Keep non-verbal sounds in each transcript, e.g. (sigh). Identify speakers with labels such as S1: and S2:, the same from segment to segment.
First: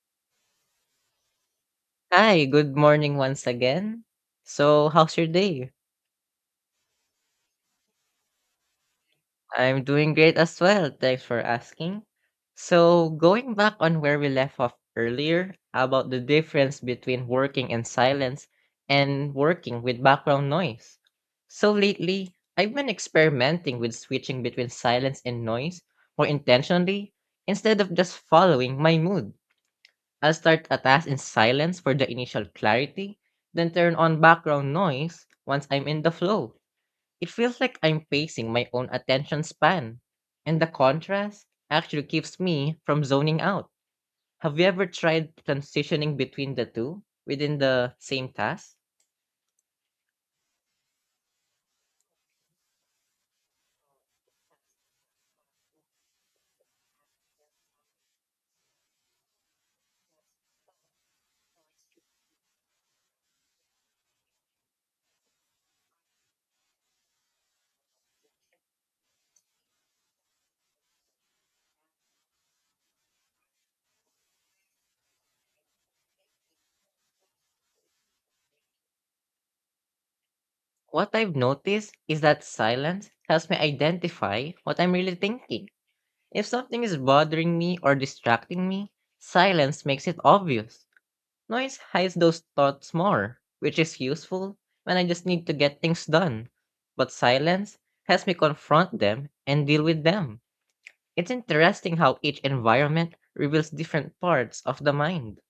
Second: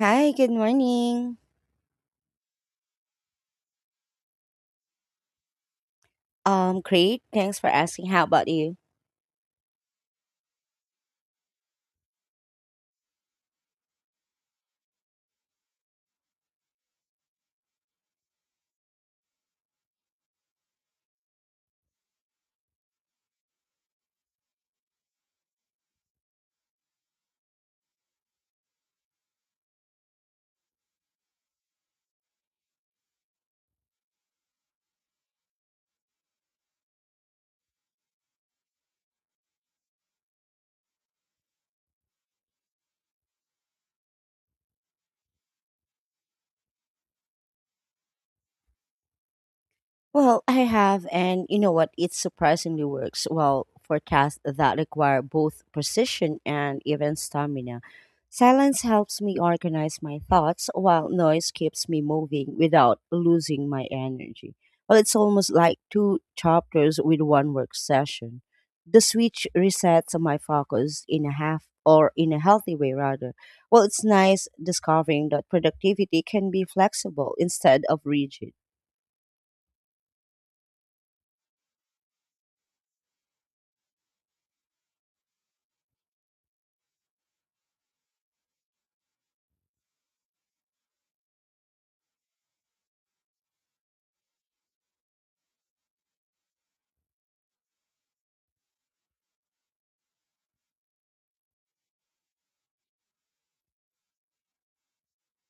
S1: Hi, good morning.
S2: Hi, good morning once again. So, how's your day?
S1: Great. Thanks for asking. How about you?
S2: I'm doing great as well. Thanks for asking. So, going back on where we left off earlier about the difference between working in silence and working with background noise. So, lately, I've been experimenting with switching between silence and noise more intentionally instead of just following my mood. I'll start a task in silence for the initial clarity, then turn on background noise once I'm in the flow. It feels like I'm pacing my own attention span. And the contrast actually keeps me from zoning out. Have you ever tried transitioning between the two within the same task?
S1: Well, I have, and you know what? It surprisingly works well for tasks that require both precision and even stamina. Silence helps me organize my thoughts, while noise keeps me moving without losing my energy. Well, it's almost like two chapters with one work session. The switch resets my focus in a half or in a healthy way, rather. Well, it's nice discovering that productivity can be flexible instead of rigid.
S2: What I've noticed is that silence helps me identify what I'm really thinking. If something is bothering me or distracting me, silence makes it obvious. Noise hides those thoughts more, which is useful when I just need to get things done. But silence has me confront them and deal with them. It's interesting how each environment reveals different parts of the mind.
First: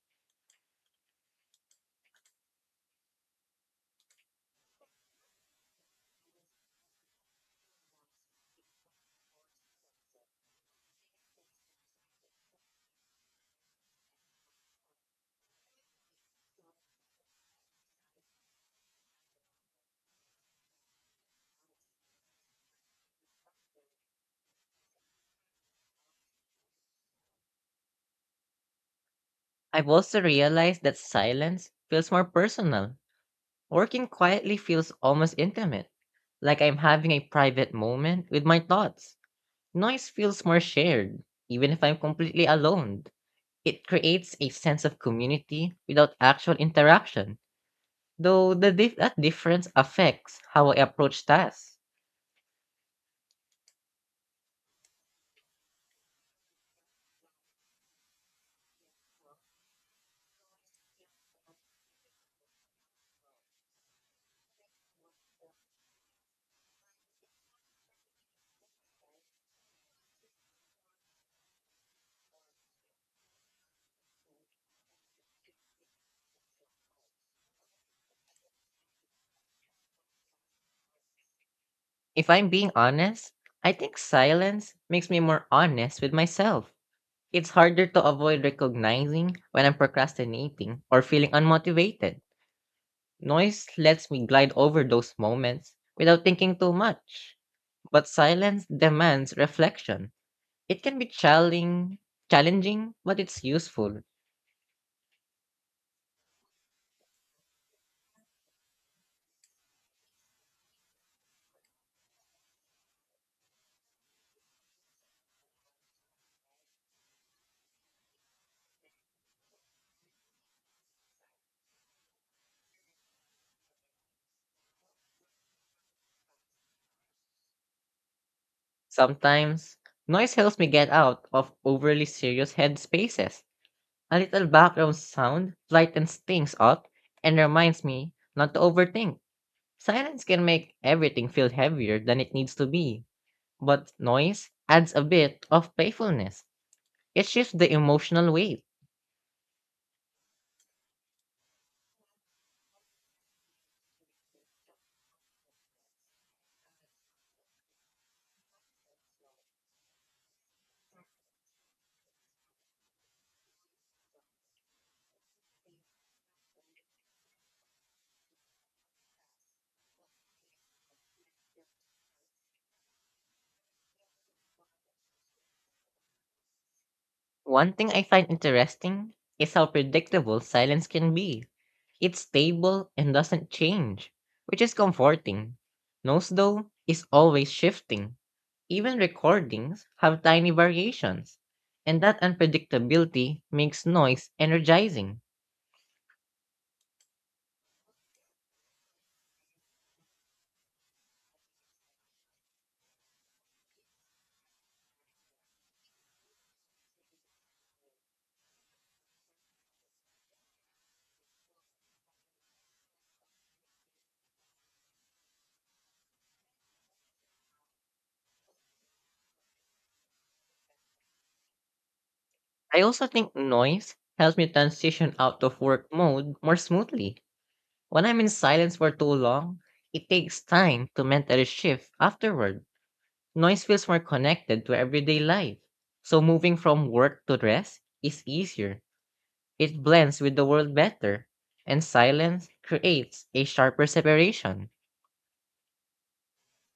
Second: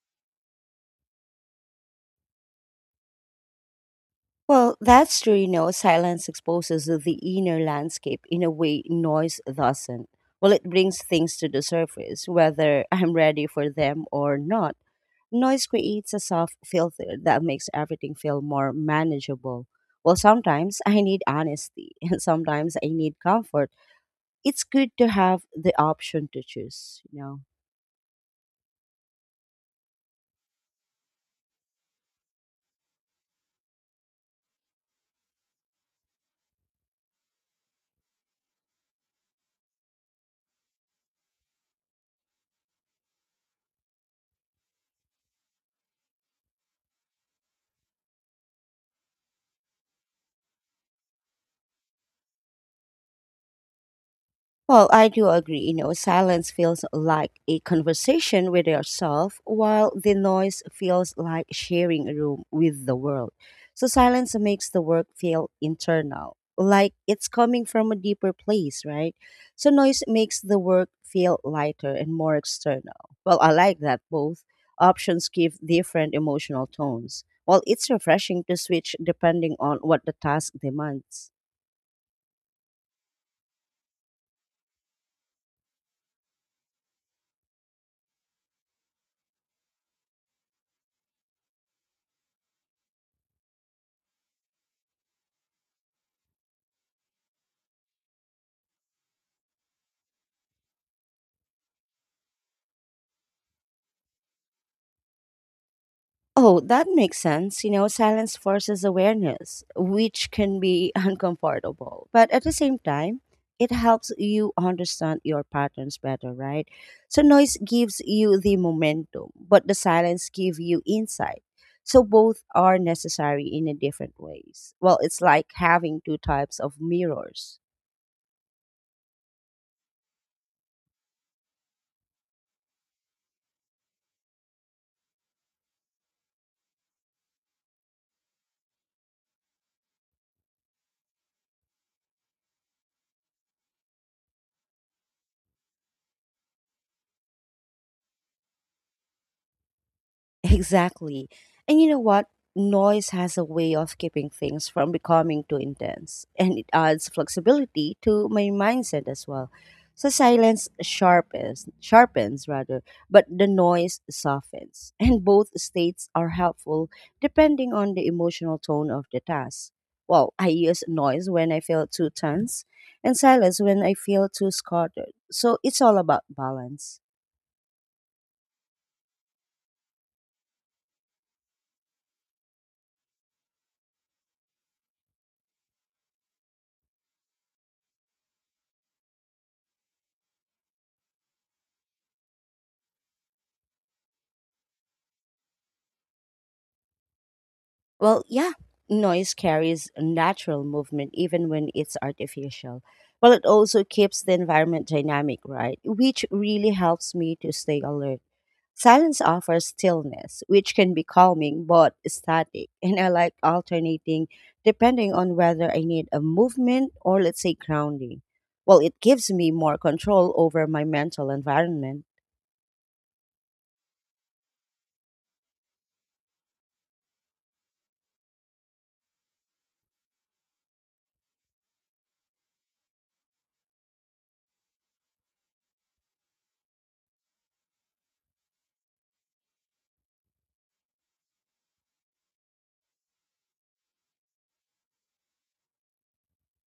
S1: Well, that's true. You know, silence exposes the inner landscape in a way noise doesn't. Well, it brings things to the surface, whether (laughs) I'm ready for them or not. Noise creates a soft filter that makes everything feel more manageable. Well, sometimes I need honesty, (laughs) and sometimes I need comfort. It's good to have the option to choose.
S2: I've also realized that silence feels more personal. Working quietly feels almost intimate, like I'm having a private moment with my thoughts. Noise feels more shared, even if I'm completely alone. It creates a sense of community without actual interaction, though that difference affects how I approach tasks.
S1: Well, I do agree. You know, silence feels like a conversation with yourself, while the noise feels like sharing a room with the world. So, silence makes the work feel internal, like it's coming from a deeper place, right? So, noise makes the work feel lighter and more external. Well, I like that both options give different emotional tones. Well, it's refreshing to switch depending on what the task demands.
S2: If I'm being honest, I think silence makes me more honest with myself. It's harder to avoid recognizing when I'm procrastinating or feeling unmotivated. Noise lets me glide over those moments without thinking too much, but silence demands reflection. It can be challenging, but it's useful.
S1: Oh, that makes sense. You know, silence forces awareness, which can be (laughs) uncomfortable. But at the same time, it helps you understand your patterns better, right? So noise gives you the momentum, but the silence gives you insight. So both are necessary in a different ways. Well, it's like having two types of mirrors.
S2: Sometimes, noise helps me get out of overly serious headspaces. A little background sound lightens things up and reminds me not to overthink. Silence can make everything feel heavier than it needs to be, but noise adds a bit of playfulness. It shifts the emotional weight.
S1: Exactly. And you know what? Noise has a way of keeping things from becoming too intense, and it adds flexibility to my mindset as well. So silence sharpens, but the noise softens, (laughs) and both states are helpful depending on the emotional tone of the task. Well, I use noise when I feel too tense, and silence when I feel too scattered. So it's all about balance.
S2: One thing I find interesting is how predictable silence can be. It's stable and doesn't change, which is comforting. Noise, though, is always shifting. Even recordings have tiny variations, and that unpredictability makes noise energizing.
S1: Well, yeah, noise carries natural movement even when it's artificial. Well, it also keeps the environment dynamic, right? Which really helps me to stay alert. Silence offers stillness, which can be calming but static. (laughs) And I like alternating depending on whether I need a movement or, let's say, grounding. Well, it gives me more control over my mental environment.
S2: I also think noise helps me transition out of work mode more smoothly. When I'm in silence for too long, it takes time to mentally shift afterward. Noise feels more connected to everyday life, so moving from work to rest is easier. It blends with the world better, and silence creates a sharper separation.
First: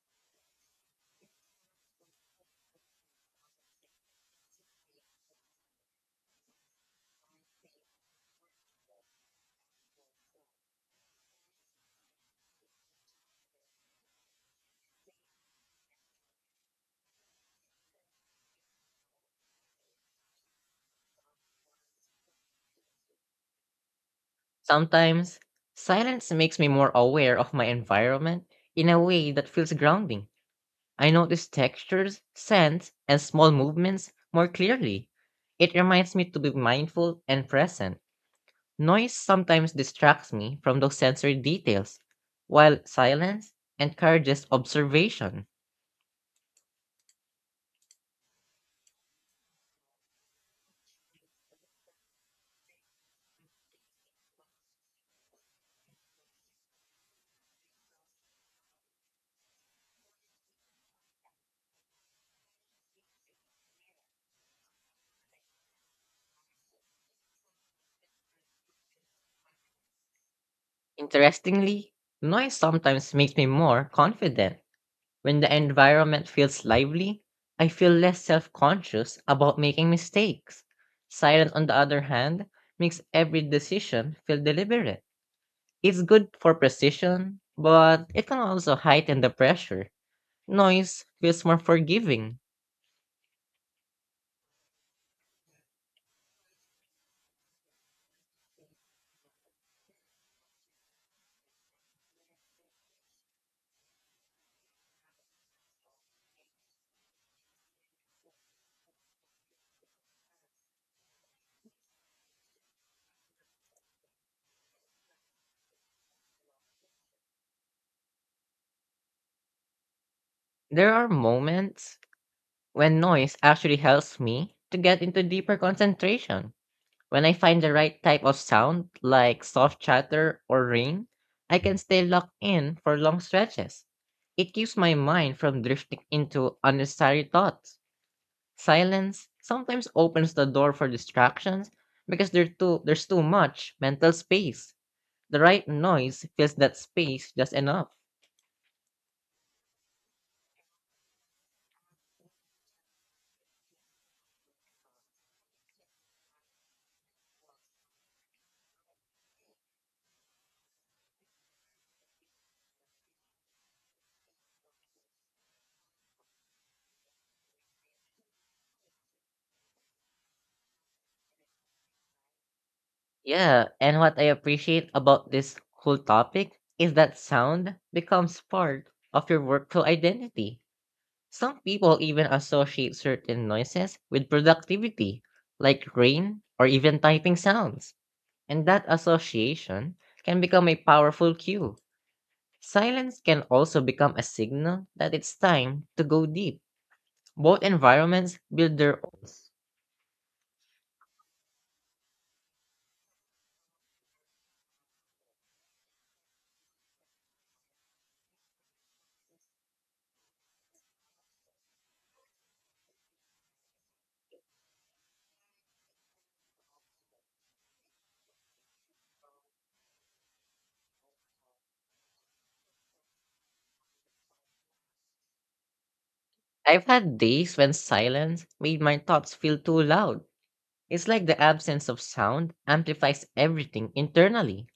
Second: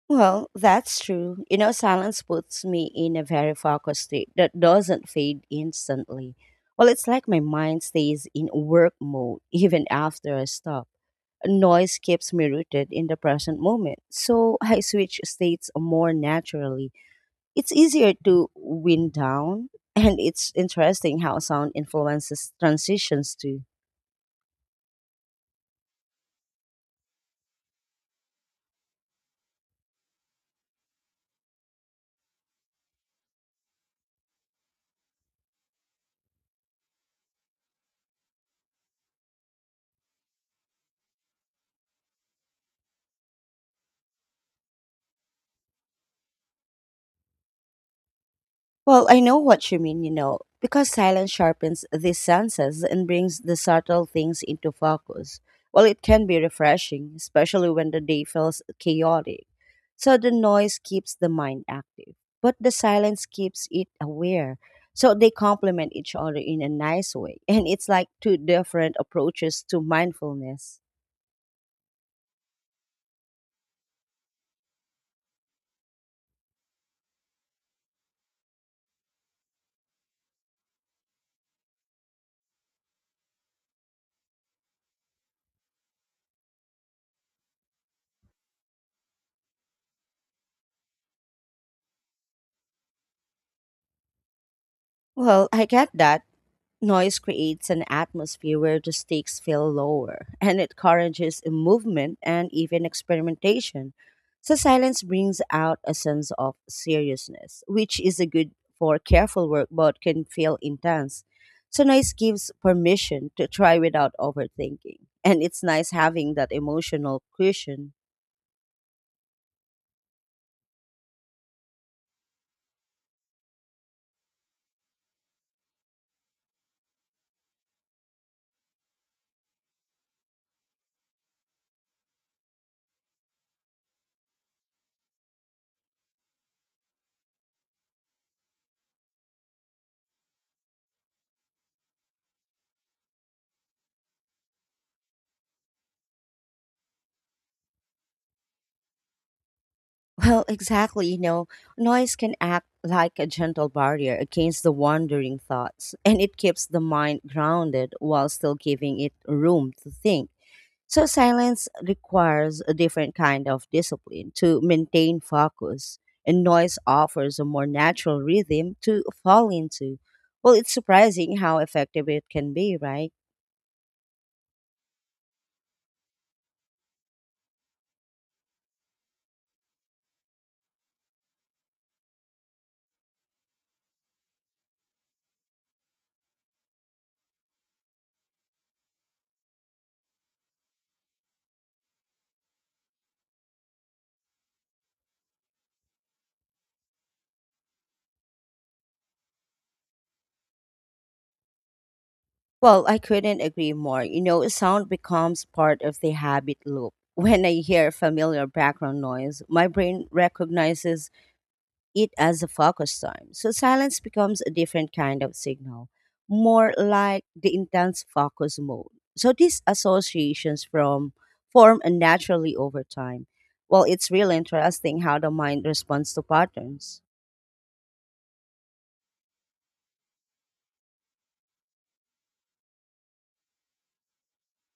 S1: Well, that's true. You know, silence puts me in a very focused state that doesn't fade instantly. Well, it's like my mind stays in work mode (laughs) even after I stop. Noise keeps me rooted in the present moment, so I switch states more naturally. It's easier to wind down, (laughs) and it's interesting how sound influences transitions too.
S2: Sometimes, silence makes me more aware of my environment in a way that feels grounding. I notice textures, scents, and small movements more clearly. It reminds me to be mindful and present. Noise sometimes distracts me from those sensory details, while silence encourages observation.
S1: Well, I know what you mean, you know, because silence sharpens the senses and brings the subtle things into focus. Well, it can be refreshing, especially when the day feels chaotic. So the noise keeps the mind active, but the silence keeps it aware. So they complement each other in a nice way. (laughs) And it's like two different approaches to mindfulness.
S2: Interestingly, noise sometimes makes me more confident. When the environment feels lively, I feel less self conscious about making mistakes. Silence, on the other hand, makes every decision feel deliberate. It's good for precision, but it can also heighten the pressure. Noise feels more forgiving.
S1: Well, I get that. Noise creates an atmosphere where the stakes feel lower, (laughs) and it encourages movement and even experimentation. So, silence brings out a sense of seriousness, which is a good for careful work but can feel intense. So, noise gives permission to try without overthinking, and it's nice having that emotional cushion.
S2: There are moments when noise actually helps me to get into deeper concentration. When I find the right type of sound, like soft chatter or rain, I can stay locked in for long stretches. It keeps my mind from drifting into unnecessary thoughts. Silence sometimes opens the door for distractions because there too, there's too much mental space. The right noise fills that space just enough.
S1: Well, exactly. You know, noise can act like a gentle barrier against the wandering thoughts, and it keeps the mind grounded while still giving it room to think. So, silence requires a different kind of discipline to maintain focus, and noise offers a more natural rhythm to fall into. Well, it's surprising how effective it can be, right?
S2: Yeah, and what I appreciate about this whole topic is that sound becomes part of your workflow identity. Some people even associate certain noises with productivity, like rain or even typing sounds, and that association can become a powerful cue. Silence can also become a signal that it's time to go deep. Both environments build their own.
S1: Well, I couldn't agree more. You know, sound becomes part of the habit loop. (laughs) When I hear familiar background noise, my brain recognizes it as a focus time. So silence becomes a different kind of signal, more like the intense focus mode. So these associations from form and naturally over time. Well, it's really interesting how the mind responds to
S2: I've
S1: patterns.
S2: had days when silence made my thoughts feel too loud. It's like the absence of sound amplifies everything internally.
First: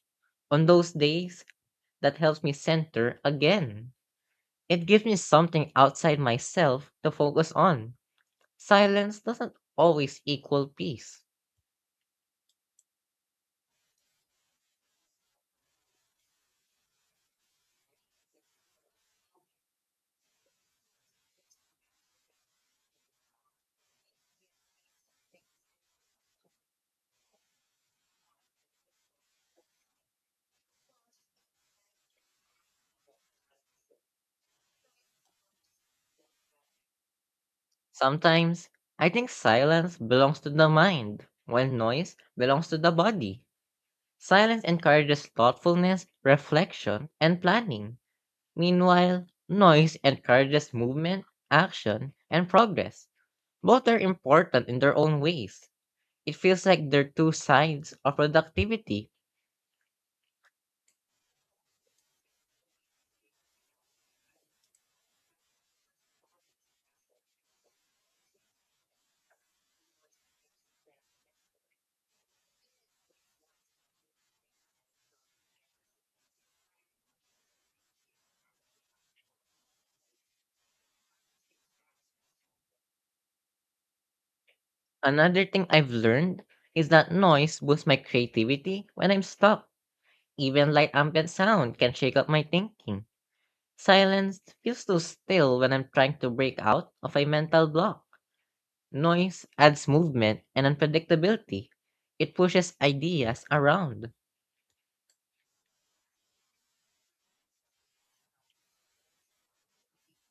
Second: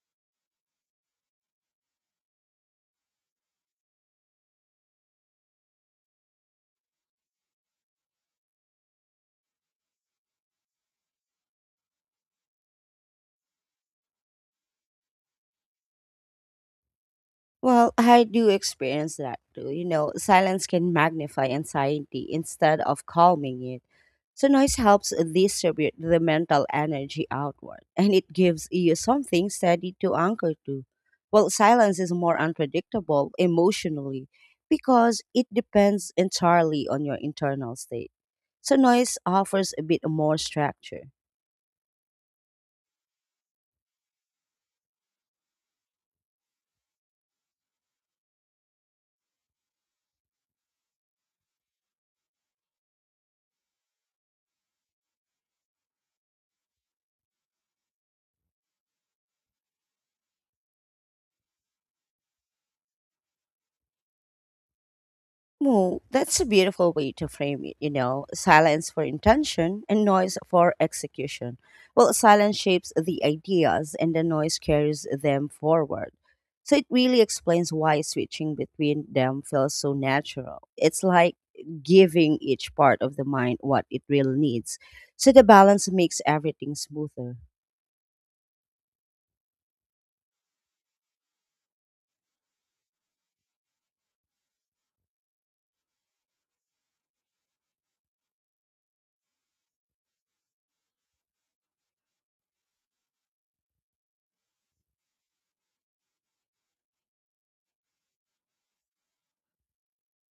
S2: On those days, that helps me center again. It gives me something outside myself to focus on. Silence doesn't always equal peace.
S1: Well, I do experience that too. You know, silence can magnify anxiety instead of calming it. So, noise helps distribute the mental energy outward (laughs) and it gives you something steady to anchor to. Well, silence is more unpredictable emotionally because it depends entirely on your internal state.
S2: Sometimes,
S1: So,
S2: I
S1: noise
S2: think
S1: offers a
S2: silence
S1: bit more
S2: belongs to the
S1: structure.
S2: mind, while noise belongs to the body. Silence encourages thoughtfulness, reflection, and planning. Meanwhile, noise encourages movement, action, and progress. Both are important in their own ways. It feels like they're two sides of productivity.
S1: Well, that's a beautiful way to frame it, you know, silence for intention and noise for execution. Well, silence shapes the ideas and the noise carries them forward. So it really explains why switching between them feels so natural. It's like giving each part of the mind what it really needs. So the
S2: Another thing
S1: balance
S2: I've
S1: makes
S2: learned
S1: everything
S2: is that
S1: smoother.
S2: noise boosts my creativity when I'm stuck. Even light ambient sound can shake up my thinking. Silence feels too still when I'm trying to break out of a mental block. Noise adds movement and unpredictability. It pushes ideas around.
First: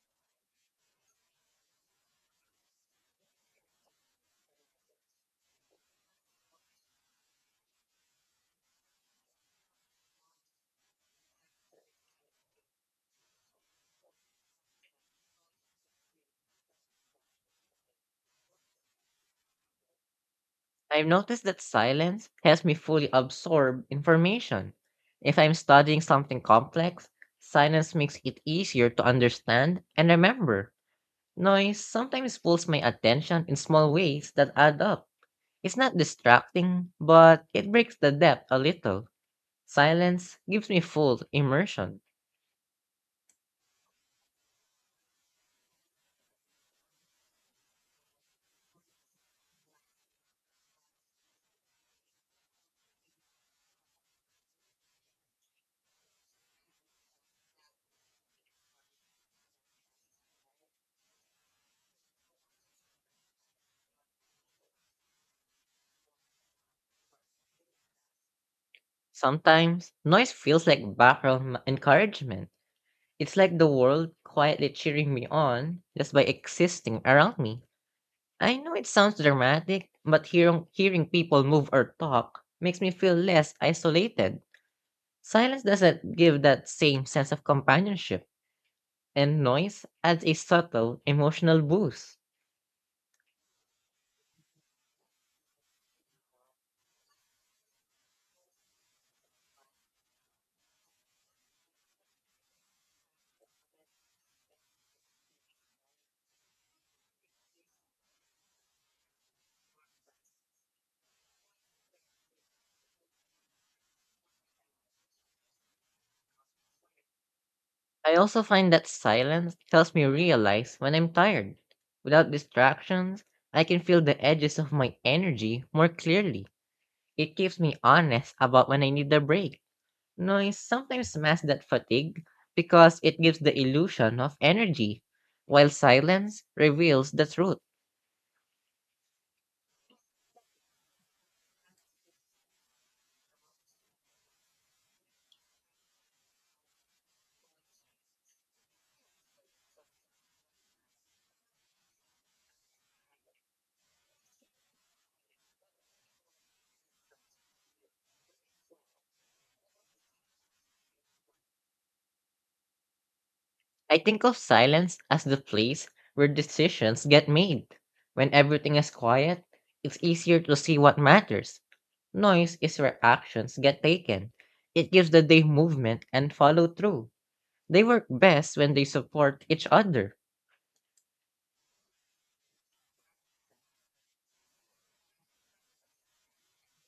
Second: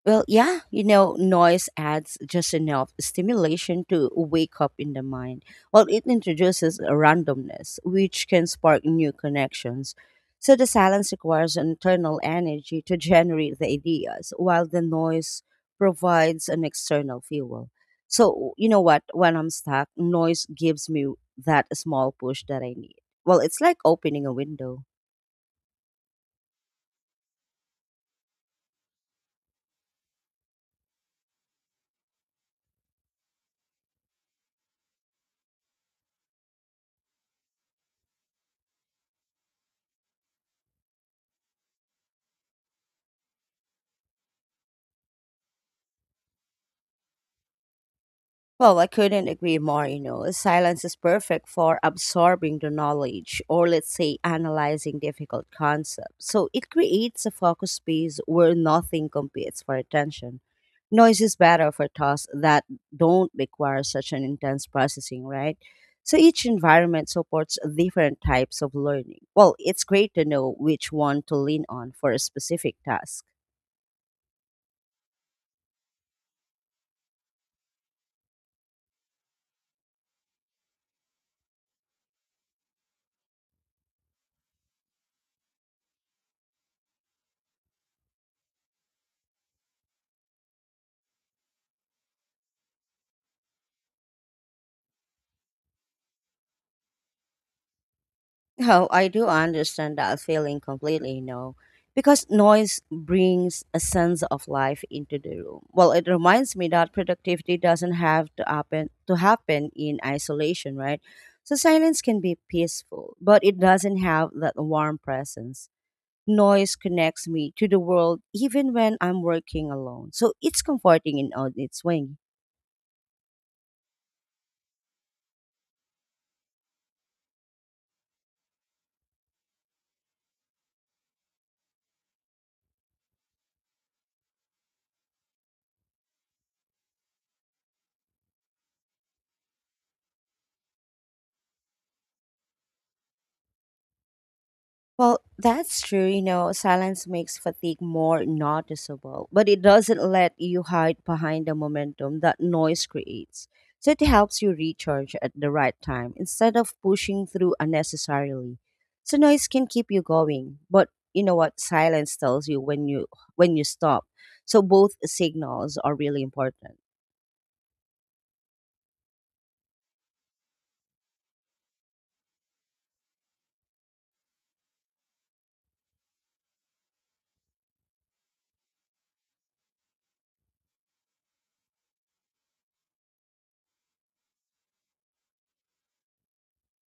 S1: Well, yeah, you know, noise adds just enough stimulation to wake up in the mind, while it introduces a randomness, which can spark new connections. So the silence requires an internal energy to (laughs) generate the ideas, while the noise provides an external fuel. So, you know what? When I'm stuck, noise gives
S2: I've
S1: me
S2: noticed that
S1: that small
S2: silence
S1: push that
S2: helps me
S1: I need.
S2: fully
S1: Well, it's like
S2: absorb
S1: opening a
S2: information.
S1: window.
S2: If I'm studying something complex, silence makes it easier to understand and remember. Noise sometimes pulls my attention in small ways that add up. It's not distracting, but it breaks the depth a little. Silence gives me full immersion.
S1: Well, I couldn't agree more, you know. Silence is perfect for absorbing the knowledge or let's say analyzing difficult concepts. So it creates a focus space where nothing competes for attention. Noise is better for tasks that don't require such an intense processing, right? So each environment supports different types of learning. Well, it's
S2: Sometimes
S1: great to
S2: noise
S1: know
S2: feels
S1: which
S2: like
S1: one to lean on for a
S2: encouragement.
S1: specific task.
S2: It's like the world quietly cheering me on just by existing around me. I know it sounds dramatic, but hearing people move or talk makes me feel less isolated. Silence doesn't give that same sense of companionship, and noise adds a subtle emotional boost.
S1: Oh, I do understand that feeling completely, you know, because noise brings a sense of life into the room. Well, it reminds me that productivity doesn't have to happen in isolation, right? So silence can be peaceful, but it doesn't have that warm presence. Noise connects me to the
S2: I
S1: world
S2: also find
S1: even
S2: that
S1: when I'm
S2: silence
S1: working
S2: helps me
S1: alone. So it's
S2: realize when I'm
S1: comforting in all
S2: tired.
S1: its way.
S2: Without distractions, I can feel the edges of my energy more clearly. It keeps me honest about when I need a break. Noise sometimes masks that fatigue because it gives the illusion of energy, while silence reveals the truth.
S1: Well, that's true. You know, silence makes fatigue more noticeable, but it doesn't let you hide behind the momentum that noise creates. So it helps you recharge at the right time instead of pushing through unnecessarily. So noise can keep you going, but you know what? Silence tells you when you
S2: I
S1: stop.
S2: think of
S1: So both
S2: silence as the
S1: signals
S2: place
S1: are really
S2: where
S1: important.
S2: decisions get made. When everything is quiet, it's easier to see what matters. Noise is where actions get taken. It gives the day movement and follow through. They work best when they support each other.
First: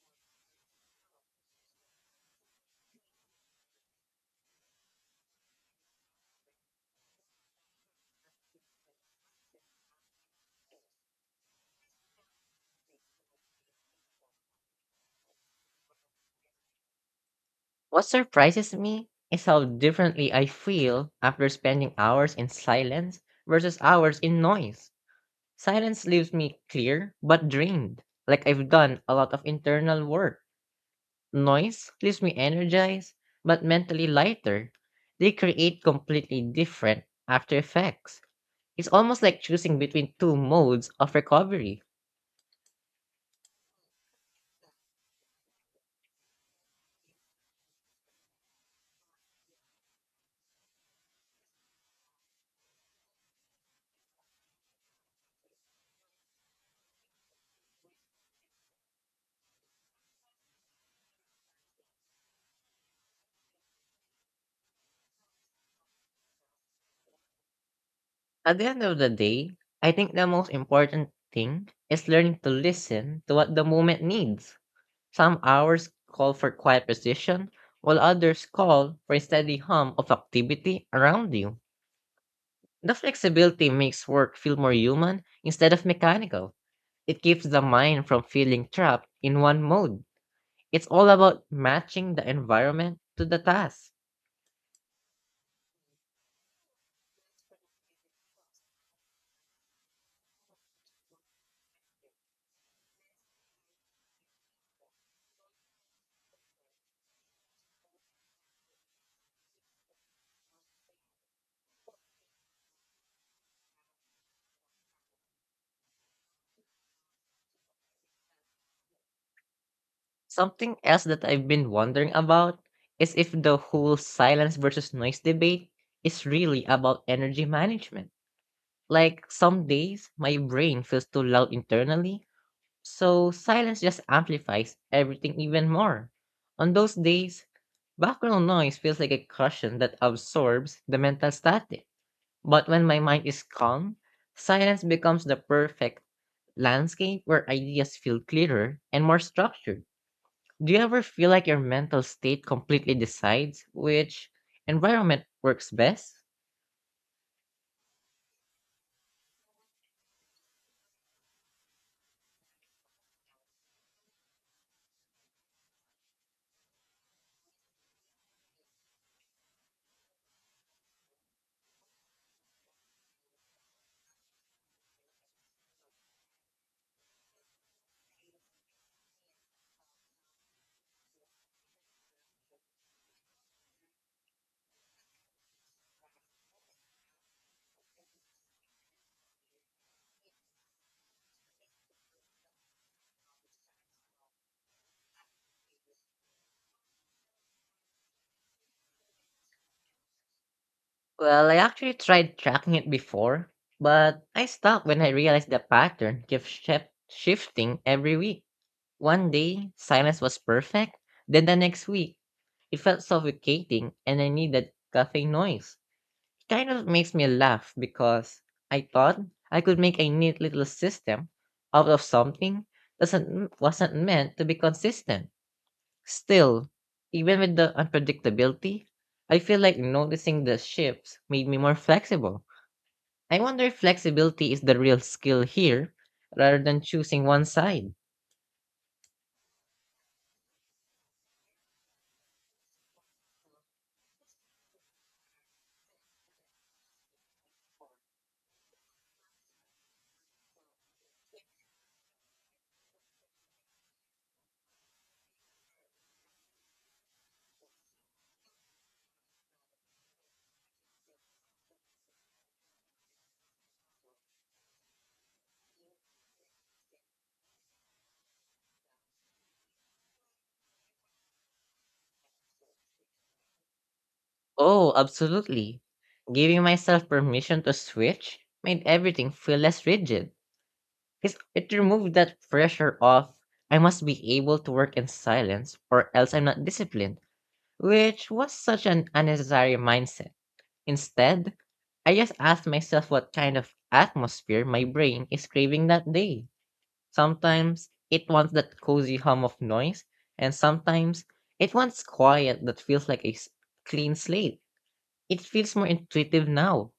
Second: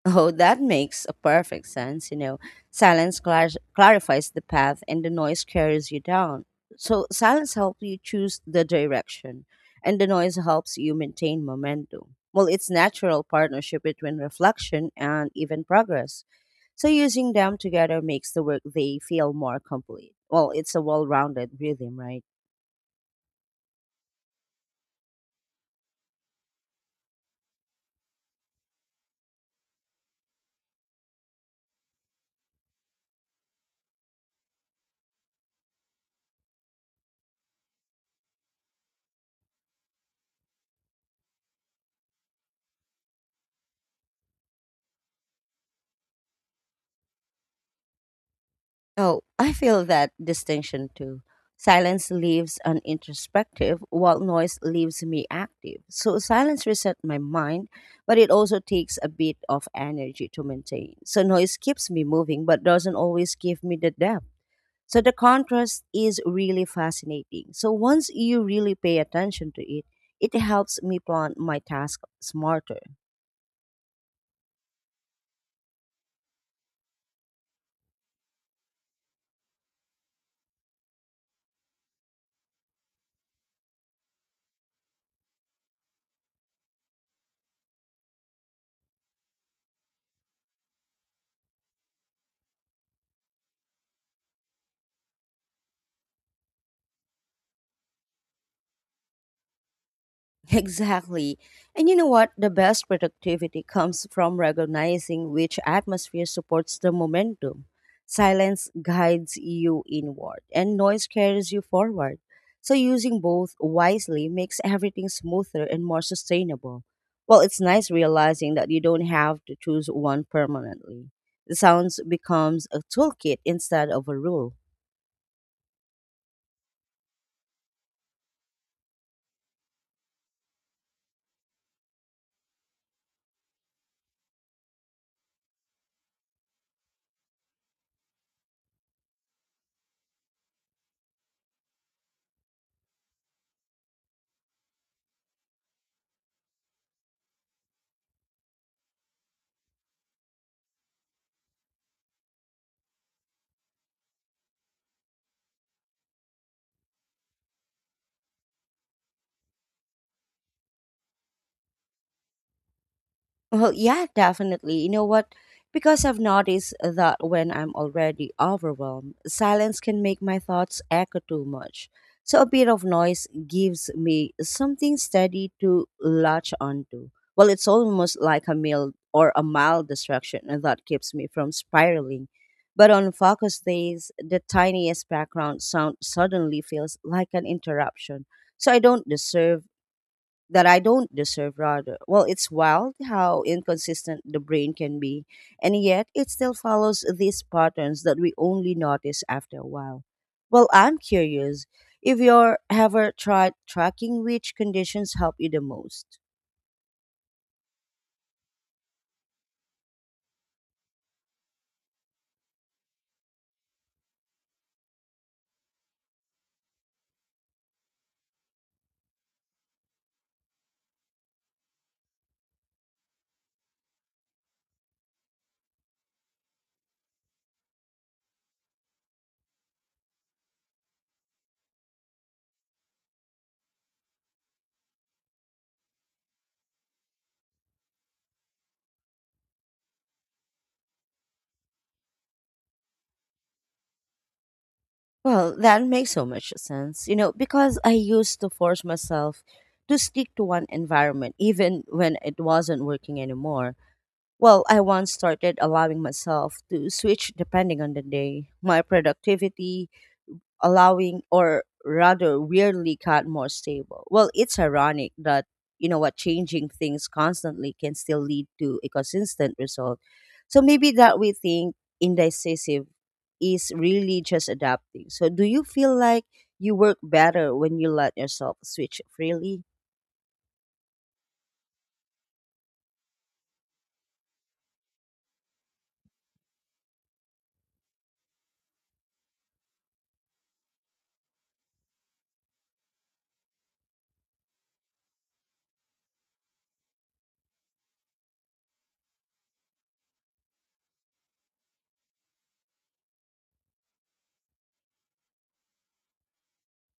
S1: Oh, that makes a perfect sense. You know, silence clarifies the path and the noise carries you down. So, silence helps you choose the direction, and the noise helps you maintain momentum. Well, it's natural partnership between reflection and even progress. So, using them together
S2: What
S1: makes the work
S2: surprises
S1: they
S2: me
S1: feel
S2: is
S1: more
S2: how
S1: complete.
S2: differently I
S1: Well, it's a well
S2: feel after
S1: rounded
S2: spending
S1: rhythm, right?
S2: hours in silence versus hours in noise. Silence leaves me clear but drained, like I've done a lot of internal work. Noise leaves me energized, but mentally lighter. They create completely different after effects. It's almost like choosing between two modes of recovery.
S1: Oh, I feel that distinction too. Silence leaves an introspective, while noise leaves me active. So silence resets my mind, but it also takes a bit of energy to maintain. So noise keeps me moving, but doesn't always give me the depth. So the contrast is really fascinating. So once you
S2: At the
S1: really
S2: end of
S1: pay
S2: the day,
S1: attention to it,
S2: I think the
S1: it
S2: most
S1: helps me
S2: important
S1: plan my
S2: thing
S1: task
S2: is learning to
S1: smarter.
S2: listen to what the moment needs. Some hours call for quiet precision, while others call for a steady hum of activity around you. The flexibility makes work feel more human instead of mechanical. It keeps the mind from feeling trapped in one mode. It's all about matching the environment to the task.
S1: Exactly. And you know what? The best productivity comes from recognizing which atmosphere supports the momentum. Silence guides you inward, and noise carries you forward. So, using both wisely makes everything smoother and more sustainable. Well, it's nice realizing that you don't have to choose one
S2: Something else
S1: permanently.
S2: that I've
S1: The
S2: been
S1: sounds
S2: wondering about
S1: becomes a
S2: is if
S1: toolkit
S2: the
S1: instead
S2: whole
S1: of a rule.
S2: silence versus noise debate is really about energy management. Like some days, my brain feels too loud internally, so silence just amplifies everything even more. On those days, background noise feels like a cushion that absorbs the mental static. But when my mind is calm, silence becomes the perfect landscape where ideas feel clearer and more structured. Do you ever feel like your mental state completely decides which environment works best?
S1: Well, yeah, definitely. You know what? Because I've noticed that when I'm already overwhelmed, silence can make my thoughts echo too much. So a bit of noise gives me something steady to latch onto. Well, it's almost like a mild distraction that keeps me from spiraling. But on focus days, the tiniest background sound suddenly feels like an interruption. So I don't deserve, rather. Well, it's wild how inconsistent the brain can be, and yet it still follows these patterns that we only notice after a while. Well, I'm
S2: Well, I
S1: curious
S2: actually
S1: if
S2: tried
S1: you're
S2: tracking it
S1: ever
S2: before,
S1: tried tracking
S2: but I
S1: which
S2: stopped when I
S1: conditions help
S2: realized
S1: you
S2: the
S1: the most.
S2: pattern kept shifting every week. One day, silence was perfect, then the next week, it felt suffocating and I needed cafe noise. Kind of makes me laugh because I thought I could make a neat little system out of something doesn't wasn't meant to be consistent. Still, even with the unpredictability, I feel like noticing the shifts made me more flexible. I wonder if flexibility is the real skill here rather than choosing one side.
S1: Well, that makes so much sense, you know, because I used to force myself to stick to one environment even when it wasn't working anymore. Well, I once started allowing myself to switch depending on the day. My productivity, allowing, or rather weirdly got more stable. Well, it's ironic that, you know what, changing things constantly can still lead to a consistent result. So maybe that we think indecisive is really just
S2: Oh,
S1: adapting. So do you
S2: absolutely.
S1: feel like
S2: Giving
S1: you work
S2: myself
S1: better
S2: permission to
S1: when you let
S2: switch
S1: yourself
S2: made
S1: switch
S2: everything feel
S1: freely?
S2: less rigid. It removed that pressure of I must be able to work in silence or else I'm not disciplined, which was such an unnecessary mindset. Instead, I just asked myself what kind of atmosphere my brain is craving that day. Sometimes it wants that cozy hum of noise, and sometimes it wants quiet that feels like a clean slate. It feels more intuitive now.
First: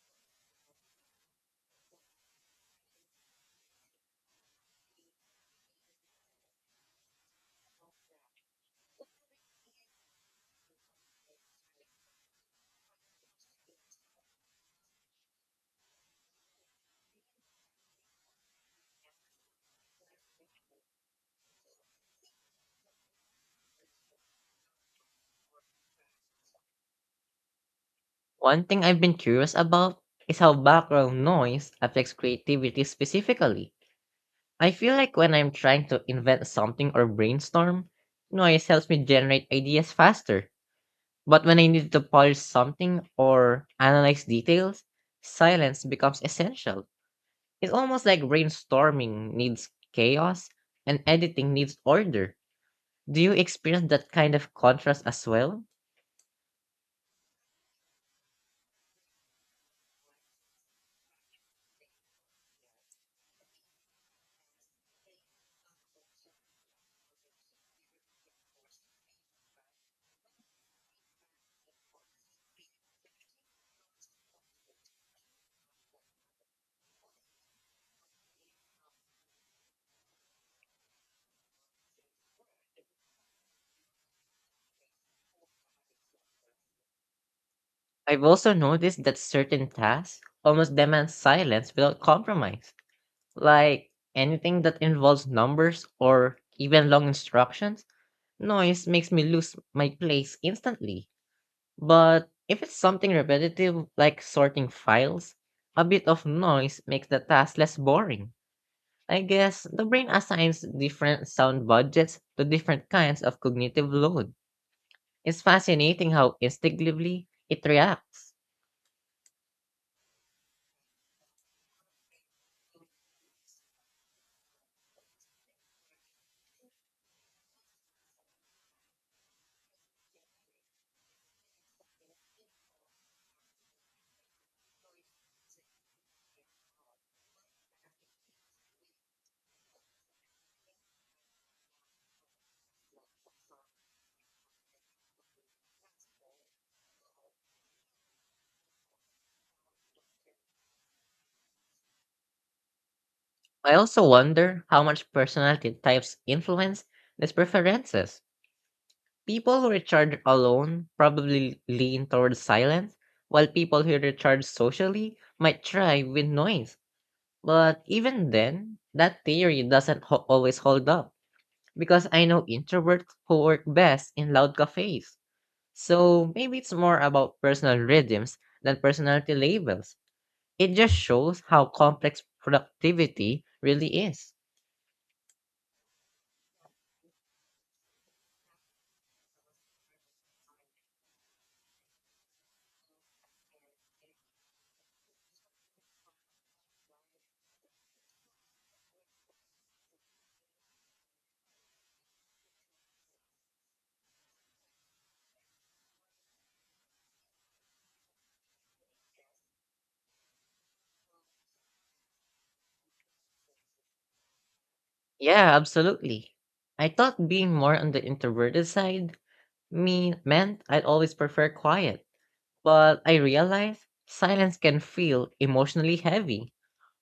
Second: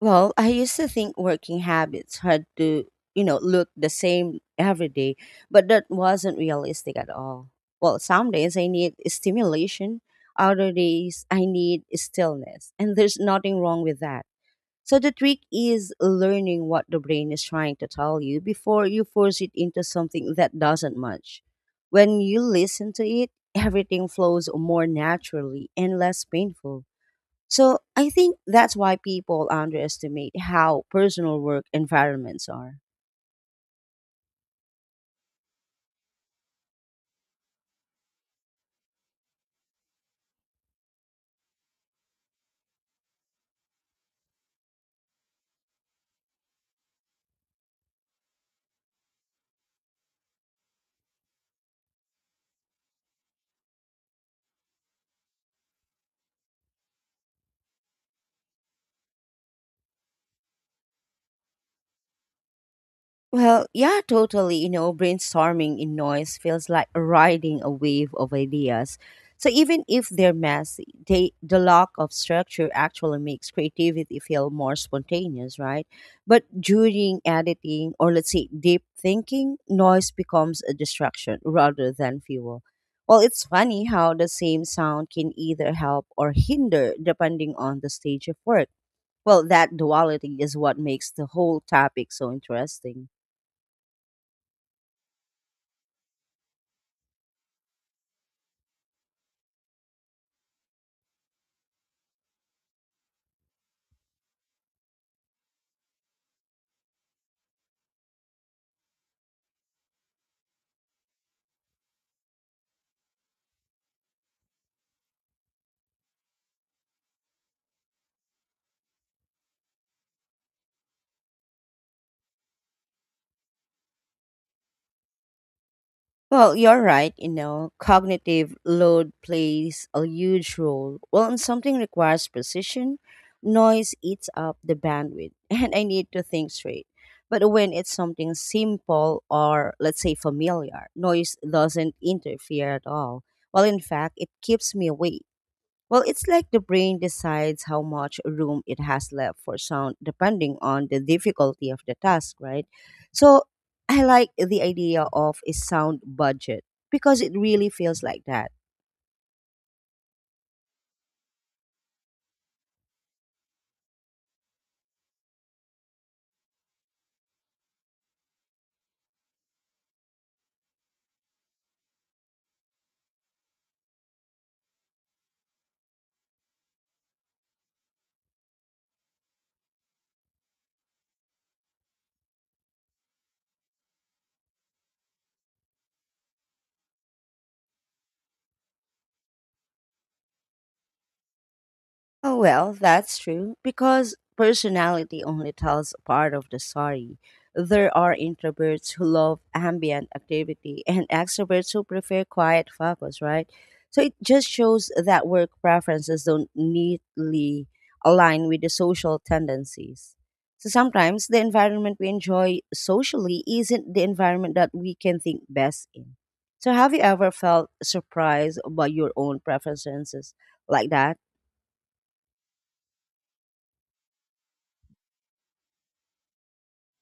S1: Well, I used to think working habits had to, you know, look the same every day, but that wasn't realistic at all. Well, some days I need stimulation, other days I need stillness, and there's nothing wrong with that. So the trick is learning what the brain is trying to tell you before you force it into something that doesn't match. When you listen to it, everything flows more naturally and less painful. So I think
S2: One
S1: that's
S2: thing
S1: why
S2: I've been
S1: people
S2: curious about is
S1: underestimate
S2: how
S1: how
S2: background
S1: personal work
S2: noise affects
S1: environments are.
S2: creativity specifically. I feel like when I'm trying to invent something or brainstorm, noise helps me generate ideas faster. But when I need to polish something or analyze details, silence becomes essential. It's almost like brainstorming needs chaos and editing needs order. Do you experience that kind of contrast as well?
S1: Well, yeah, totally. Brainstorming in noise feels like riding a wave of ideas. So even if they're messy, the lack of structure actually makes creativity feel more spontaneous, right? But during editing or let's say deep thinking, noise becomes a distraction rather than fuel. Well, it's funny how the same sound can either help or hinder depending on the
S2: I've
S1: stage of
S2: also
S1: work.
S2: noticed that
S1: Well,
S2: certain
S1: that
S2: tasks
S1: duality is
S2: almost
S1: what makes
S2: demand
S1: the whole
S2: silence without
S1: topic so
S2: compromise.
S1: interesting.
S2: Like anything that involves numbers or even long instructions, noise makes me lose my place instantly. But if it's something repetitive like sorting files, a bit of noise makes the task less boring. I guess the brain assigns different sound budgets to different kinds of cognitive load. It's fascinating how instinctively it reacts.
S1: Well, you're right, cognitive load plays a huge role. Well, when something requires precision, noise eats up the bandwidth, (laughs) and I need to think straight. But when it's something simple or, let's say, familiar, noise doesn't interfere at all. Well, in fact, it keeps me awake. Well, it's like the brain decides how much room it has left for sound depending on the difficulty of the task, right? So
S2: I
S1: I
S2: also
S1: like the
S2: wonder how
S1: idea
S2: much
S1: of a
S2: personality
S1: sound
S2: types
S1: budget
S2: influence
S1: because
S2: these
S1: it really feels
S2: preferences.
S1: like that.
S2: People who recharge alone probably lean towards silence, while people who recharge socially might thrive with noise. But even then, that theory doesn't always hold up because I know introverts who work best in loud cafes. So maybe it's more about personal rhythms than personality labels. It just shows how complex productivity really is.
S1: Oh, well, that's true, because personality only tells a part of the story. There are introverts who love ambient activity and extroverts who prefer quiet focus, right? So it just shows that work preferences don't neatly align with the social tendencies. So sometimes the environment we enjoy socially isn't the environment that we can think
S2: Yeah,
S1: best in.
S2: absolutely.
S1: So
S2: I
S1: have you
S2: thought
S1: ever
S2: being
S1: felt
S2: more on the
S1: surprised
S2: introverted
S1: by your
S2: side
S1: own preferences
S2: meant I'd
S1: like
S2: always
S1: that?
S2: prefer quiet, but I realized silence can feel emotionally heavy.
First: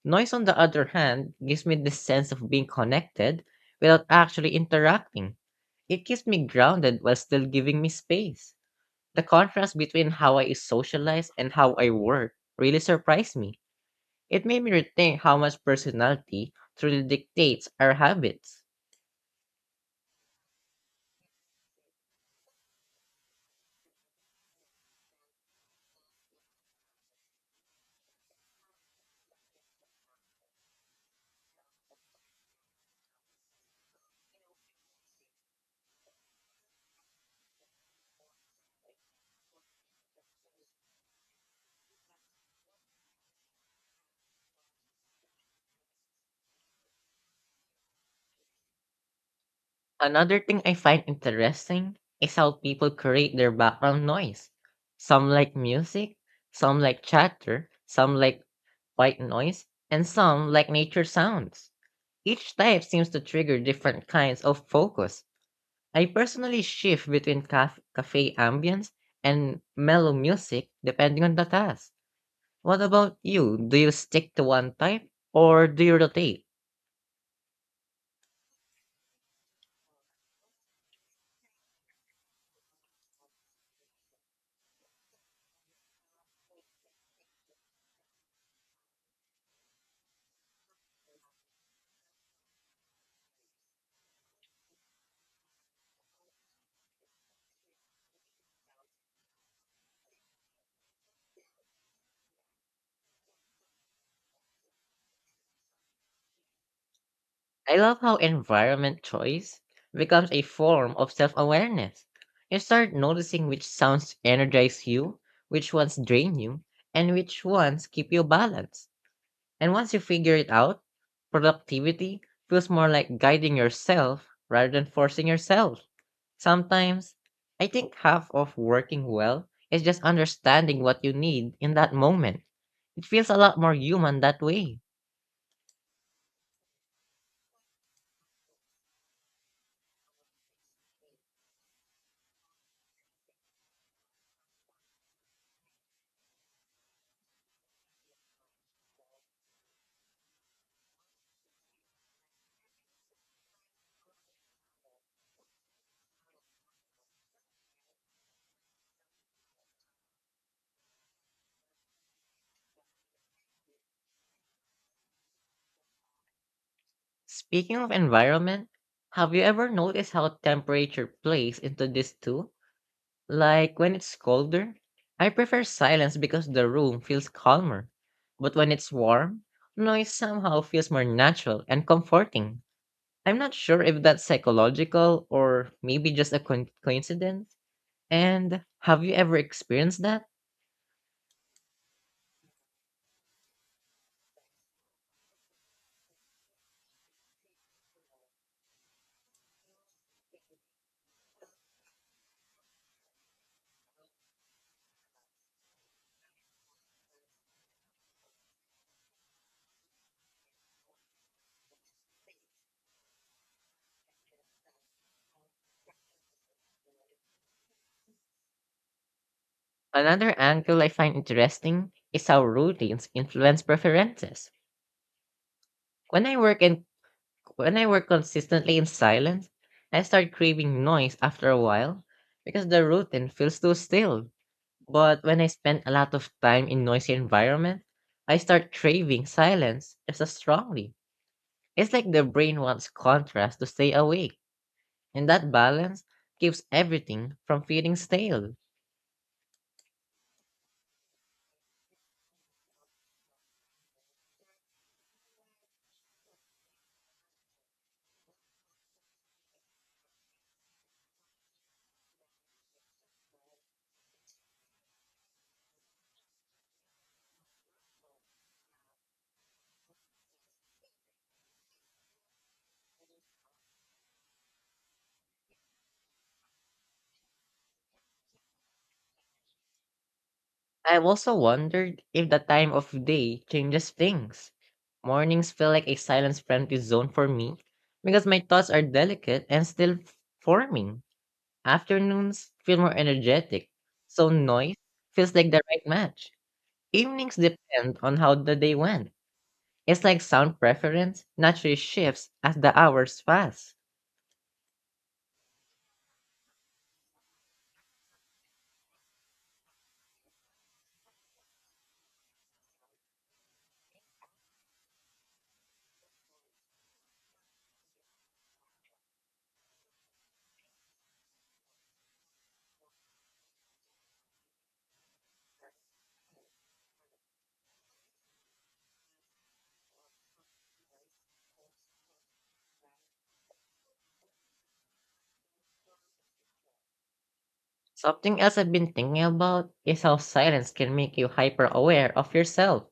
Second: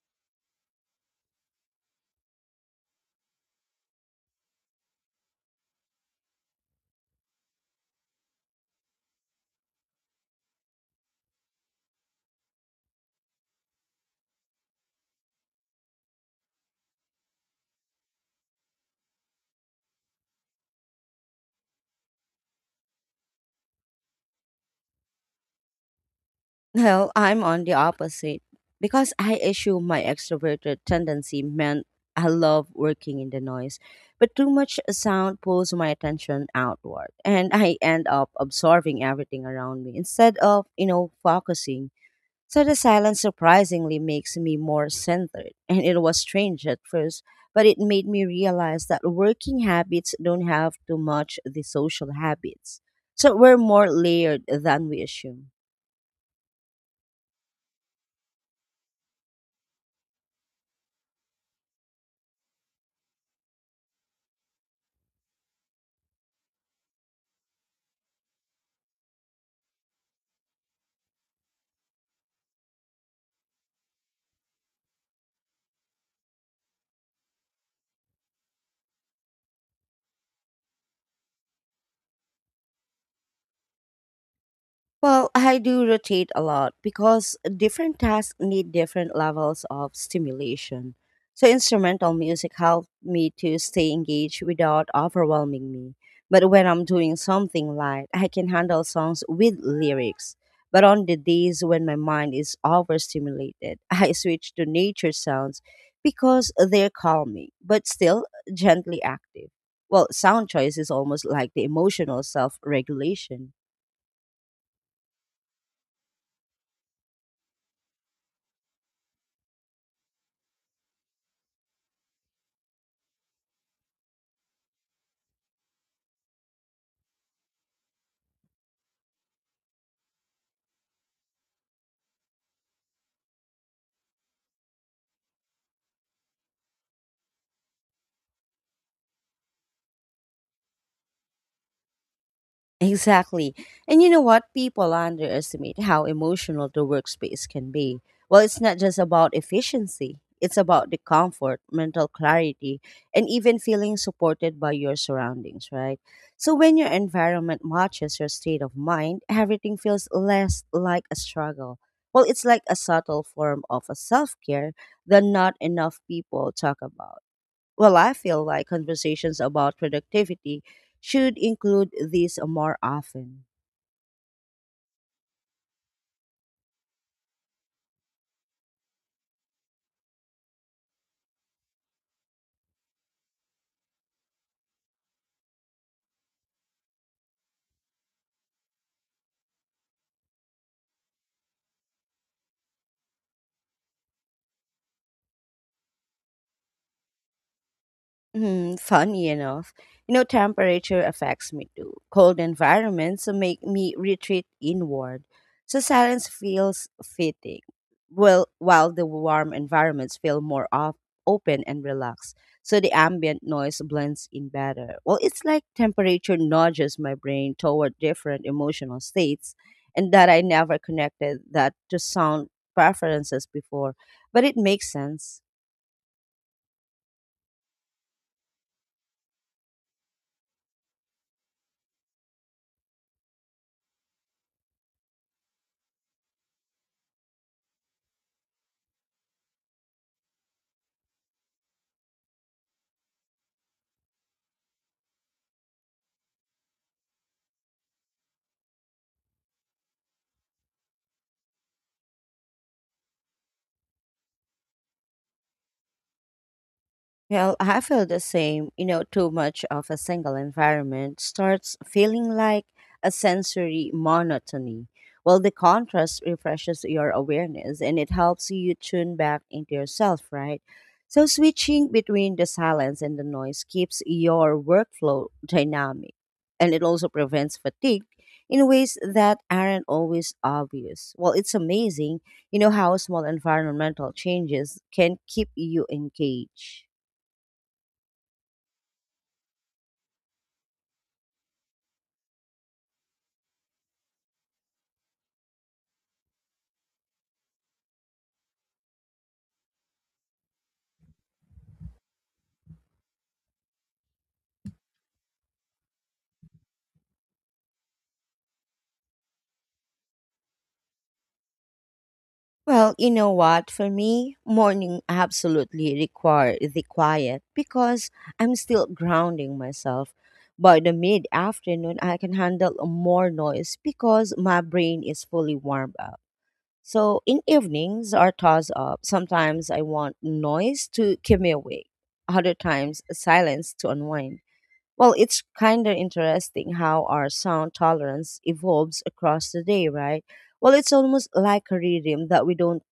S2: Noise, on the other hand, gives me this sense of being connected without actually interacting. It keeps me grounded while still giving me space. The contrast between how I socialize and how I work really surprised me. It made me rethink how much personality truly dictates our habits.
S1: Well, I'm on the opposite because I assume my extroverted tendency meant I love working in the noise, but too much sound pulls my attention outward and I end up absorbing everything around me instead of, focusing. So the silence surprisingly makes me more centered, and it was strange at first, but it made me realize that working habits
S2: Another
S1: don't
S2: thing
S1: have
S2: I
S1: to
S2: find
S1: match the
S2: interesting
S1: social
S2: is how
S1: habits.
S2: people create
S1: So
S2: their
S1: we're more
S2: background
S1: layered
S2: noise.
S1: than we
S2: Some
S1: assume.
S2: like music, some like chatter, some like white noise, and some like nature sounds. Each type seems to trigger different kinds of focus. I personally shift between cafe ambience and mellow music depending on the task. What about you? Do you stick to one type or do you rotate?
S1: Well, I do rotate a lot because different tasks need different levels of stimulation. So, instrumental music helps me to stay engaged without overwhelming me. But when I'm doing something light, I can handle songs with lyrics. But on the days when my mind is overstimulated, (laughs) I switch to nature sounds because they're calming,
S2: I
S1: but
S2: love how
S1: still
S2: environment
S1: gently active.
S2: choice
S1: Well,
S2: becomes a
S1: sound choice is
S2: form of
S1: almost
S2: self
S1: like the
S2: awareness.
S1: emotional self
S2: You start noticing
S1: regulation.
S2: which sounds energize you, which ones drain you, and which ones keep you balanced. And once you figure it out, productivity feels more like guiding yourself rather than forcing yourself. Sometimes, I think half of working well is just understanding what you need in that moment. It feels a lot more human that way.
S1: Exactly. And you know what? People underestimate how emotional the workspace can be. Well, it's not just about efficiency, it's about the comfort, mental clarity, and even feeling supported by your surroundings, right? So, when your environment matches your state of mind, everything feels less like a struggle. Well, it's like a subtle form of a self care that not enough people talk about.
S2: Speaking of
S1: Well, I feel
S2: environment,
S1: like
S2: have
S1: conversations
S2: you ever
S1: about
S2: noticed how
S1: productivity
S2: temperature
S1: should
S2: plays into
S1: include
S2: this
S1: these
S2: too?
S1: more often.
S2: Like when it's colder, I prefer silence because the room feels calmer. But when it's warm, noise somehow feels more natural and comforting. I'm not sure if that's psychological or maybe just a coincidence. And have you ever experienced that?
S1: Hmm, funny enough, temperature affects me too. Cold environments make me retreat inward, so silence feels fitting. Well, while the warm environments feel more op- open and relaxed, so the ambient noise blends in better. Well, it's like temperature nudges my brain toward different emotional states, and that
S2: Another
S1: I never
S2: angle I find
S1: connected that
S2: interesting
S1: to
S2: is how
S1: sound
S2: routines
S1: preferences
S2: influence
S1: before, but
S2: preferences.
S1: it makes sense.
S2: When I work in When I work consistently in silence, I start craving noise after a while because the routine feels too still. But when I spend a lot of time in noisy environment, I start craving silence just as strongly. It's like the brain wants contrast to stay awake, and that balance keeps everything from feeling stale.
S1: Well, I feel the same. Too much of a single environment starts feeling like a sensory monotony. Well, the contrast refreshes your awareness and it helps you tune back into yourself, right? So, switching between the silence and the noise keeps your workflow dynamic and it also prevents fatigue in ways that aren't always
S2: I've
S1: obvious. Well,
S2: also
S1: it's
S2: wondered
S1: amazing,
S2: if the time
S1: how
S2: of
S1: small
S2: day changes
S1: environmental
S2: things.
S1: changes can keep
S2: Mornings feel
S1: you
S2: like a silence friendly
S1: engaged.
S2: zone for me because my thoughts are delicate and still forming. Afternoons feel more energetic, so noise feels like the right match. Evenings depend on how the day went. It's like sound preference naturally shifts as the hours pass.
S1: Well, you know what? For me, morning absolutely require the quiet because I'm still grounding myself. By the mid afternoon, I can handle more noise because my brain is fully warmed up. So in evenings are toss up, sometimes I want noise to keep me awake, other times silence to unwind. Well, it's kind of interesting how our sound
S2: Something
S1: tolerance
S2: else I've been
S1: evolves
S2: thinking
S1: across the
S2: about
S1: day,
S2: is how
S1: right?
S2: silence
S1: Well, it's
S2: can make you
S1: almost like
S2: hyper
S1: a
S2: aware
S1: rhythm
S2: of
S1: that we don't
S2: yourself.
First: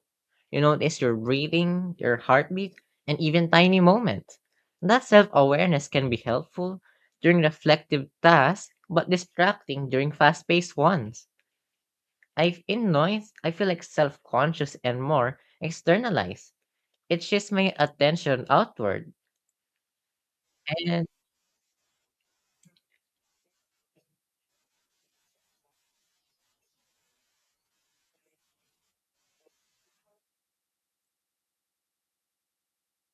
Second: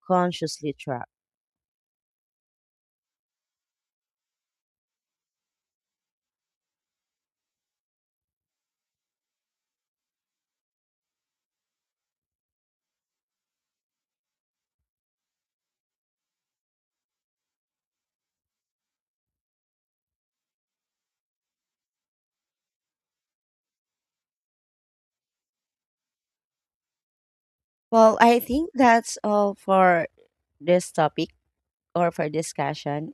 S2: You
S1: consciously
S2: notice
S1: track.
S2: your breathing, your heartbeat, and even tiny moments. That self awareness can be helpful during reflective tasks, but distracting during fast paced ones. I've in noise, I feel like self conscious and more externalized. It shifts my attention outward and
S1: Well, I think that's all for this topic or for discussion.